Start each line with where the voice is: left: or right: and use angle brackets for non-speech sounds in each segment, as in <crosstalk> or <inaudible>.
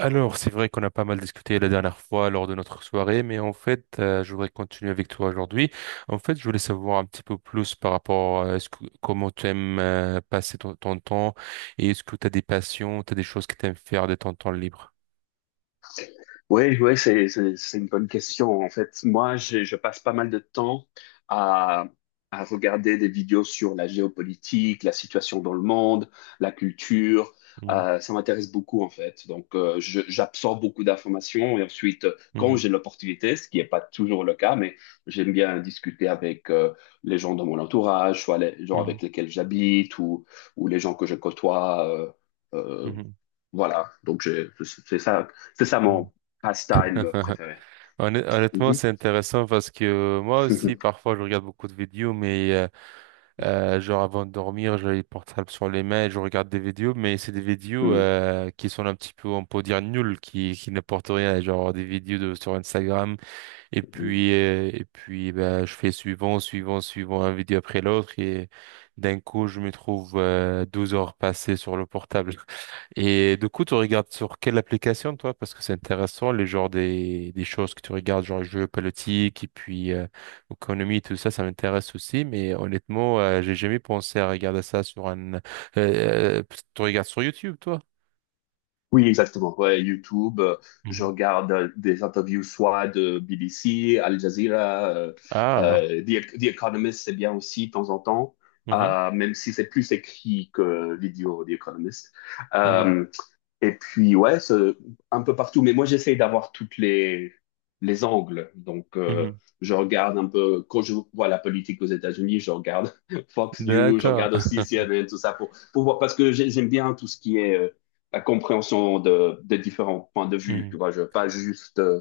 right: Alors, c'est vrai qu'on a pas mal discuté la dernière fois lors de notre soirée, mais en fait, je voudrais continuer avec toi aujourd'hui. En fait, je voulais savoir un petit peu plus par rapport à comment tu aimes passer ton temps et est-ce que tu as des passions, tu as des choses que tu aimes faire de ton temps libre.
left: Oui, ouais, c'est une bonne question. En fait, moi, je passe pas mal de temps à, à regarder des vidéos sur la géopolitique, la situation dans le monde, la culture.
right: Mhm,
left: Ça m'intéresse beaucoup, en fait. Donc, j'absorbe beaucoup d'informations et ensuite, quand
right: mhm,
left: j'ai l'opportunité, ce qui n'est pas toujours le cas, mais j'aime bien discuter avec les gens de mon entourage, soit les gens
right: mhm,
left: avec lesquels j'habite ou les gens que je côtoie. Euh,
right: mhm,
left: voilà, donc c'est ça
right: mhm.
left: mon pastime
right: <laughs>
left: préféré.
right: Honnêtement,
left: Mhm.
right: c'est intéressant parce que moi aussi,
left: <laughs>
right: parfois, je regarde beaucoup de vidéos, mais genre avant de dormir, j'ai les portables sur les mains et je regarde des vidéos, mais c'est des vidéos
left: Mhm.
right: qui sont un petit peu, on peut dire, nulles, qui n'apportent rien. Genre des vidéos sur Instagram et
left: Mhm.
right: puis, bah, je fais suivant, suivant, suivant, un vidéo après l'autre. Et d'un coup, je me trouve 12 heures passées sur le portable. <laughs> Et du coup, tu regardes sur quelle application, toi? Parce que c'est intéressant, les genres des choses que tu regardes, genre jeux politiques et puis économie, tout ça, ça m'intéresse aussi. Mais honnêtement, j'ai jamais pensé à regarder ça. Sur un... euh, euh, tu regardes sur YouTube, toi?
left: Oui, exactement. Ouais, YouTube, je
right: Mhm.
left: regarde des interviews soit de BBC, Al Jazeera,
right: Ah.
left: The Economist, c'est bien aussi de temps en temps,
right: Mhm.
left: même si c'est plus écrit que vidéo, The Economist.
right: Mhm.
left: Euh, Et puis, ouais, un peu partout. Mais moi, j'essaye d'avoir toutes les angles. Donc,
right: Mhm.
left: je regarde un peu, quand je vois la politique aux États-Unis, je regarde <laughs> Fox News, je
right: D'accord.
left: regarde
right: <laughs>
left: aussi CNN, tout ça, pour voir, parce que j'aime bien tout ce qui est la compréhension de différents points de vue. Tu
right: Mhm.
left: vois, je veux pas juste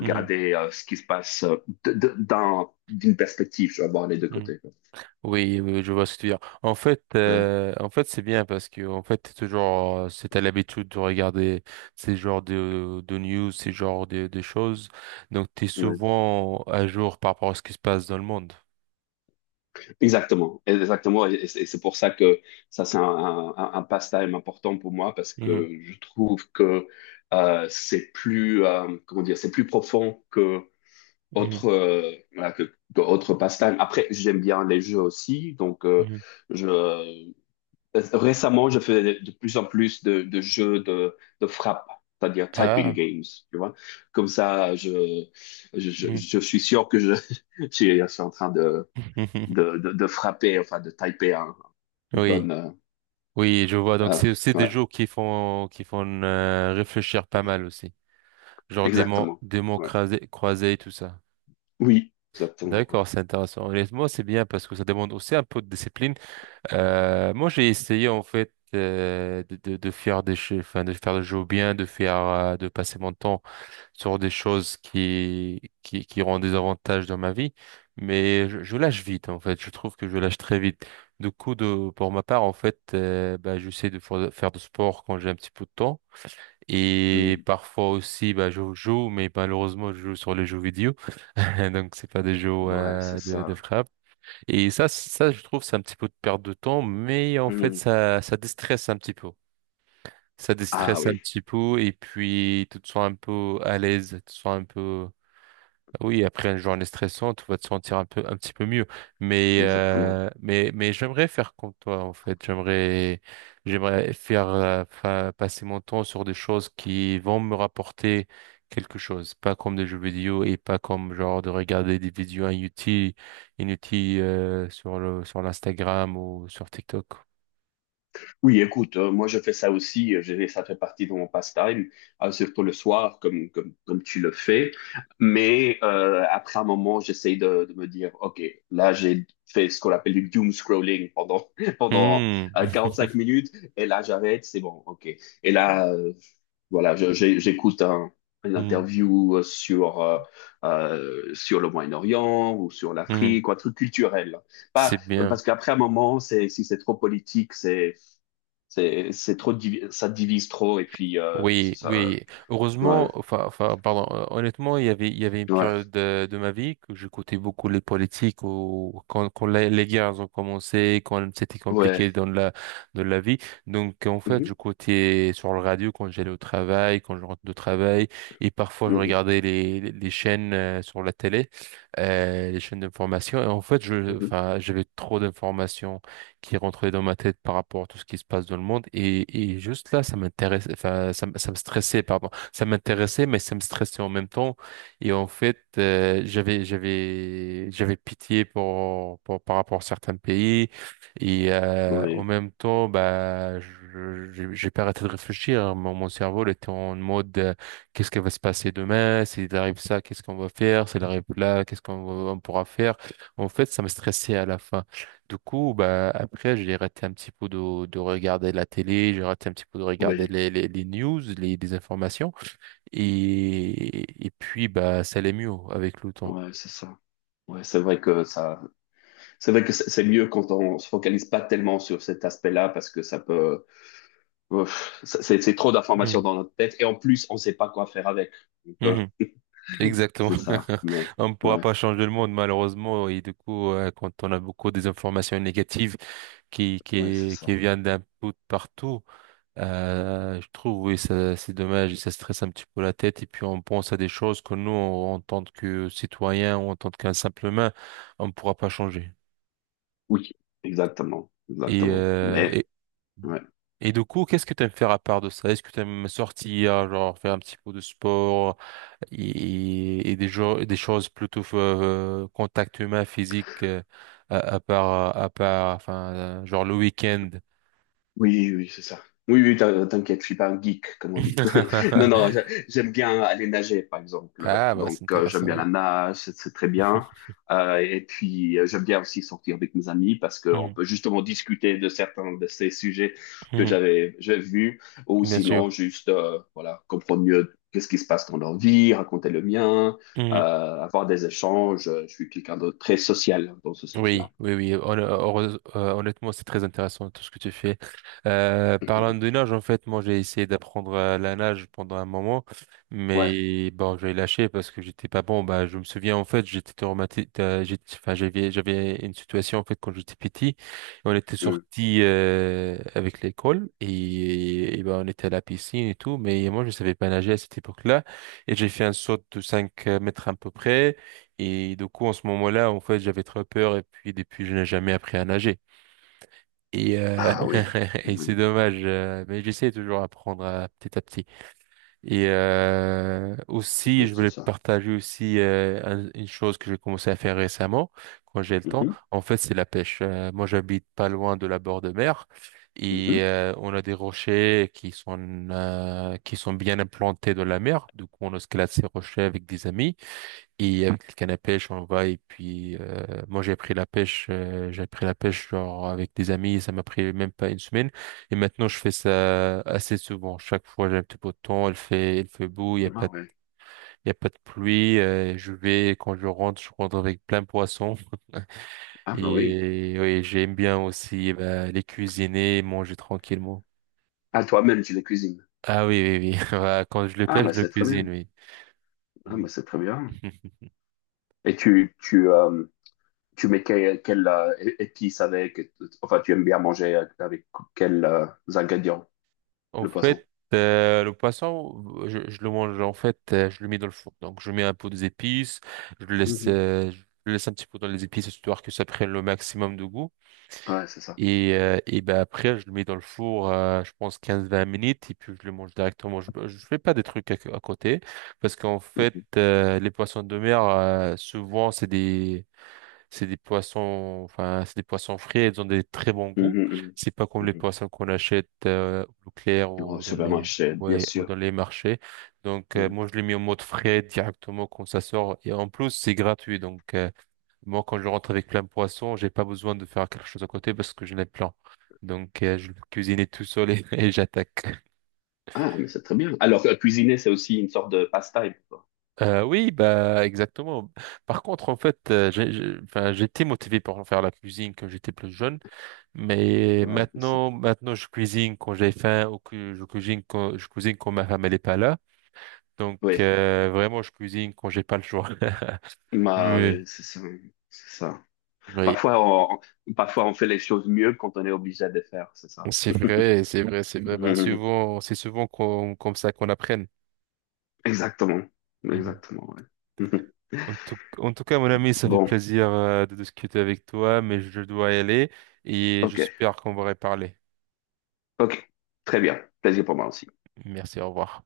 right: Mhm.
left: ce qui se passe dans, d'une perspective. Je veux avoir les deux
right: Hmm.
left: côtés, quoi.
right: Oui, oui, je vois ce que tu veux dire. En fait,
left: Ouais.
right: euh, en fait, c'est bien parce que en fait, t'es toujours, si t'as l'habitude de regarder ces genres de news, ces genres de choses, donc t'es
left: Ouais.
right: souvent à jour par rapport à ce qui se passe dans le monde.
left: Exactement, exactement, et c'est c'est pour ça que ça c'est un pastime important pour moi parce
right: Mhm,
left: que je trouve que c'est plus comment dire, c'est plus profond que
right: mhm,
left: autre voilà, que autre pastime. Après, j'aime bien les jeux aussi, donc
right: mhm.
left: je récemment je fais de plus en plus de jeux de frappe, c'est-à-dire typing
right: Ah.
left: games, tu vois. Comme ça, je je, je
right: Mhm.
left: je suis sûr que je <laughs> je suis en train de
right: <laughs>
left: de frapper, enfin de taper un
right: Oui,
left: bon.
right: oui, je vois. Donc
left: Euh,
right: c'est aussi des
left: ouais,
right: jeux qui font réfléchir pas mal aussi. Genre des mots,
left: exactement.
right: des mots
left: Ouais.
right: croisés et tout ça.
left: Oui, exactement. Ouais.
right: D'accord, c'est intéressant. Honnêtement, c'est bien parce que ça demande aussi un peu de discipline. Moi, j'ai essayé en fait de faire des jeux, enfin, de faire des jeux bien, de passer mon temps sur des choses qui auront des avantages dans ma vie, mais je lâche vite en fait. Je trouve que je lâche très vite. Du coup, pour ma part, en fait, bah, j'essaie de faire du sport quand j'ai un petit peu de temps. Et
left: Mm.
right: parfois aussi, bah, je joue, mais malheureusement, je joue sur les jeux vidéo. <laughs> Donc, c'est pas des jeux
left: Ouais, c'est
right: de
left: ça.
right: frappe. Et ça, ça, je trouve, c'est un petit peu de perte de temps, mais en fait,
left: Mm.
right: ça déstresse un petit peu. Ça
left: Ah
right: déstresse un
left: oui,
right: petit peu, et puis tu te sens un peu à l'aise, tu te sens un peu, oui, après une journée stressante, tu vas te sentir un peu, un petit peu mieux. Mais,
left: exactement.
right: euh, mais, mais j'aimerais faire comme toi, en fait. J'aimerais passer mon temps sur des choses qui vont me rapporter quelque chose. Pas comme des jeux vidéo et pas comme genre de regarder des vidéos inutiles, sur l'Instagram ou sur TikTok.
left: Oui, écoute, moi je fais ça aussi. Ça fait partie de mon pastime, surtout le soir, comme tu le fais. Mais après un moment, j'essaye de me dire, OK, là j'ai fait ce qu'on appelle du doom scrolling pendant, <laughs> pendant
right: Hmm.
left: cinq
right: <laughs>
left: minutes, et là j'arrête, c'est bon, OK. Et là, euh, Voilà, j'écoute un, une
right: Hmm.
left: interview sur le Moyen-Orient ou sur
right: Hmm.
left: l'Afrique, ou un truc culturel. Pas,
right: C'est bien.
left: Parce qu'après un moment, c'est, si c'est trop politique, c'est trop, ça divise trop, et puis,
right: Oui,
left: ça,
right: oui.
left: ouais,
right: Heureusement, enfin, pardon, honnêtement, il y avait une période
left: ouais,
right: de ma vie que j'écoutais beaucoup les politiques ou quand les guerres ont commencé, quand c'était
left: ouais.
right: compliqué dans la vie. Donc, en fait,
left: Mhm,
right: j'écoutais sur le radio quand j'allais au travail, quand je rentre de travail, et parfois je
left: mhm,
right: regardais les chaînes sur la télé, les chaînes d'information. Et en fait,
left: mhm.
right: enfin, j'avais trop d'informations qui rentrait dans ma tête par rapport à tout ce qui se passe dans le monde. Et juste là, ça m'intéressait, enfin, ça me stressait, pardon. Ça m'intéressait, mais ça me stressait en même temps. Et en fait, j'avais pitié par rapport à certains pays. Et en
left: Oui,
right: même temps, bah, j'ai pas arrêté de réfléchir. Hein. Mon cerveau il était en mode, qu'est-ce qui va se passer demain? S'il arrive ça, qu'est-ce qu'on va faire? S'il arrive là, qu'est-ce on pourra faire? En fait, ça me stressait à la fin. Du coup, bah, après, j'ai raté un petit peu de regarder la télé, j'ai raté un petit peu de regarder
left: oui,
right: les news, les informations. Et puis, bah, ça allait mieux avec le temps.
left: ouais, c'est ça. Ouais, c'est vrai que ça, c'est vrai que c'est mieux quand on se focalise pas tellement sur cet aspect-là parce que ça peut, ouf, ça- c'est trop d'informations
right: Mhm.
left: dans notre tête et en plus, on sait pas quoi faire avec. Donc,
right: Mhm. Exactement.
left: c'est ça.
right: <laughs>
left: Mais
right: On ne pourra
left: ouais,
right: pas changer le monde, malheureusement. Et du coup, quand on a beaucoup des informations négatives qui,
left: ouais, c'est
right: qui, qui
left: ça.
right: viennent d'un peu de partout, je trouve, oui, ça, c'est dommage, et ça stresse un petit peu la tête, et puis on pense à des choses que nous, en tant que citoyens, ou en tant qu'un simple humain, on ne pourra pas changer.
left: Oui, exactement,
right: Et,
left: exactement.
right: euh,
left: Mais
right: et,
left: ouais.
right: et du coup, qu'est-ce que tu aimes faire à part de ça? Est-ce que tu aimes sortir, genre faire un petit peu de sport et des choses plutôt contact humain, physique, à part, enfin, genre le week-end?
left: Oui, oui, c'est ça. Oui, oui, t'inquiète, je suis pas un geek, comme on dit. <laughs> Non, non,
right: <laughs>
left: j'aime bien aller nager, par exemple.
right: Ah, bah,
left: Donc,
right: c'est
left: j'aime
right: intéressant.
left: bien
right: Ouais.
left: la nage, c'est très bien.
right: <laughs>
left: Et puis, j'aime bien aussi sortir avec mes amis parce qu'on
right: Hmm,
left: peut justement discuter de certains de ces sujets que
right: hmm.
left: j'avais j'ai vus, ou
right: Bien
left: sinon
right: sûr.
left: juste, voilà, comprendre mieux qu'est-ce qui se passe dans leur vie, raconter le mien,
right: Mhm.
left: euh, avoir des échanges. Je suis quelqu'un de très social dans ce sens-là.
right: Oui, oui, oui. Honnêtement, c'est très intéressant tout ce que tu fais. Parlant de nage, en fait, moi, j'ai essayé d'apprendre la nage pendant un moment,
left: Ouais.
right: mais bon, j'ai lâché parce que j'étais pas bon. Bah, je me souviens, en fait, j'étais traumatisé. Enfin, j'avais une situation, en fait, quand j'étais petit. On était
left: Mm.
right: sorti avec l'école et ben, on était à la piscine et tout, mais moi, je savais pas nager à cette époque-là. Et j'ai fait un saut de 5 mètres à peu près. Et du coup, en ce moment-là, en fait, j'avais très peur et puis depuis, je n'ai jamais appris à nager. Et, euh,
left: Ah oui,
right: <laughs> et c'est
left: oui,
right: dommage, mais j'essaie toujours d'apprendre petit à petit. Et aussi,
left: oui,
right: je
left: c'est
right: voulais
left: ça.
right: partager aussi une chose que j'ai commencé à faire récemment, quand j'ai le temps.
left: Mhm.
right: En fait, c'est la pêche. Moi, j'habite pas loin de la bord de mer
left: Mhm.
right: et on a des rochers qui sont qui sont bien implantés dans la mer. Du coup, on escalade ces rochers avec des amis. Et avec le canne à pêche, on va et puis moi j'ai appris la pêche, j'ai appris la pêche genre avec des amis, ça m'a pris même pas une semaine. Et maintenant je fais ça assez souvent. Chaque fois j'ai un petit peu de temps, il fait beau,
left: Ah ouais.
right: il y a pas de pluie. Je vais quand je rentre avec plein de poissons.
left: Ah bah oui.
right: Et oui, j'aime bien aussi bah, les cuisiner, manger tranquillement.
left: Ah toi-même tu les cuisines.
right: Ah oui, oui, oui. <laughs> Bah, quand je le
left: Ah
right: pêche,
left: bah
right: je le
left: c'est très
right: cuisine,
left: bien.
right: oui.
left: Ah
right: Mm.
left: bah c'est très bien.
right: <laughs>
left: Et tu mets quel épice avec enfin tu aimes bien manger avec quels ingrédients
right: En
left: le poisson.
right: fait, le poisson, je le mange, en fait, je le mets dans le four. Donc, je mets un peu des épices,
left: Mhm.
right: je le laisse un petit peu dans les épices, histoire que ça prenne le maximum de goût.
left: Ouais c'est ça.
right: Et ben après, je le mets dans le four, je pense 15 20 minutes, et puis je le mange directement. Je fais pas des trucs à côté, parce qu'en fait,
left: Mhm.
right: les poissons de mer, souvent, c'est des poissons frais, ils ont des très bons goûts.
left: Mhm, mhm.
right: C'est pas comme les
left: Mhm.
right: poissons qu'on achète au clair
left: Au
right: ou
left: supermarché bien
right: ouais, ou
left: sûr.
right: dans les marchés. Donc,
left: Ouais.
right: moi, je l'ai mis en mode frais directement quand ça sort. Et en plus, c'est gratuit. Donc, moi, quand je rentre avec plein de poissons, j'ai pas besoin de faire quelque chose à côté parce que je l'ai plein. Donc, je le cuisine <laughs> tout seul et, <laughs> et j'attaque.
left: Ah mais c'est très bien. Alors cuisiner c'est aussi une sorte de pastime, quoi.
right: Oui, bah, exactement. Par contre, en fait, enfin, j'étais motivé pour faire la cuisine quand j'étais plus jeune. Mais
left: Ouais c'est ça.
right: maintenant, je cuisine quand j'ai faim ou que je cuisine quand ma femme elle est pas là. Donc,
left: Oui.
right: vraiment, je cuisine quand j'ai pas le choix. <laughs>
left: Bah
right: Mais,
left: ouais, c'est ça. C'est ça.
right: oui,
left: Parfois, parfois, on fait les choses mieux quand on est obligé de les faire, c'est ça.
right: c'est vrai, c'est vrai, c'est vrai. Bah,
left: <laughs>
right: souvent, comme ça qu'on apprenne.
left: Exactement.
right: Mhm.
left: Exactement, ouais. <laughs>
right: En tout cas, mon ami, ça fait
left: Bon,
right: plaisir, de discuter avec toi, mais je dois y aller et
left: ok.
right: j'espère qu'on va reparler.
left: Ok. Très bien. Plaisir pour moi aussi.
right: Merci, au revoir.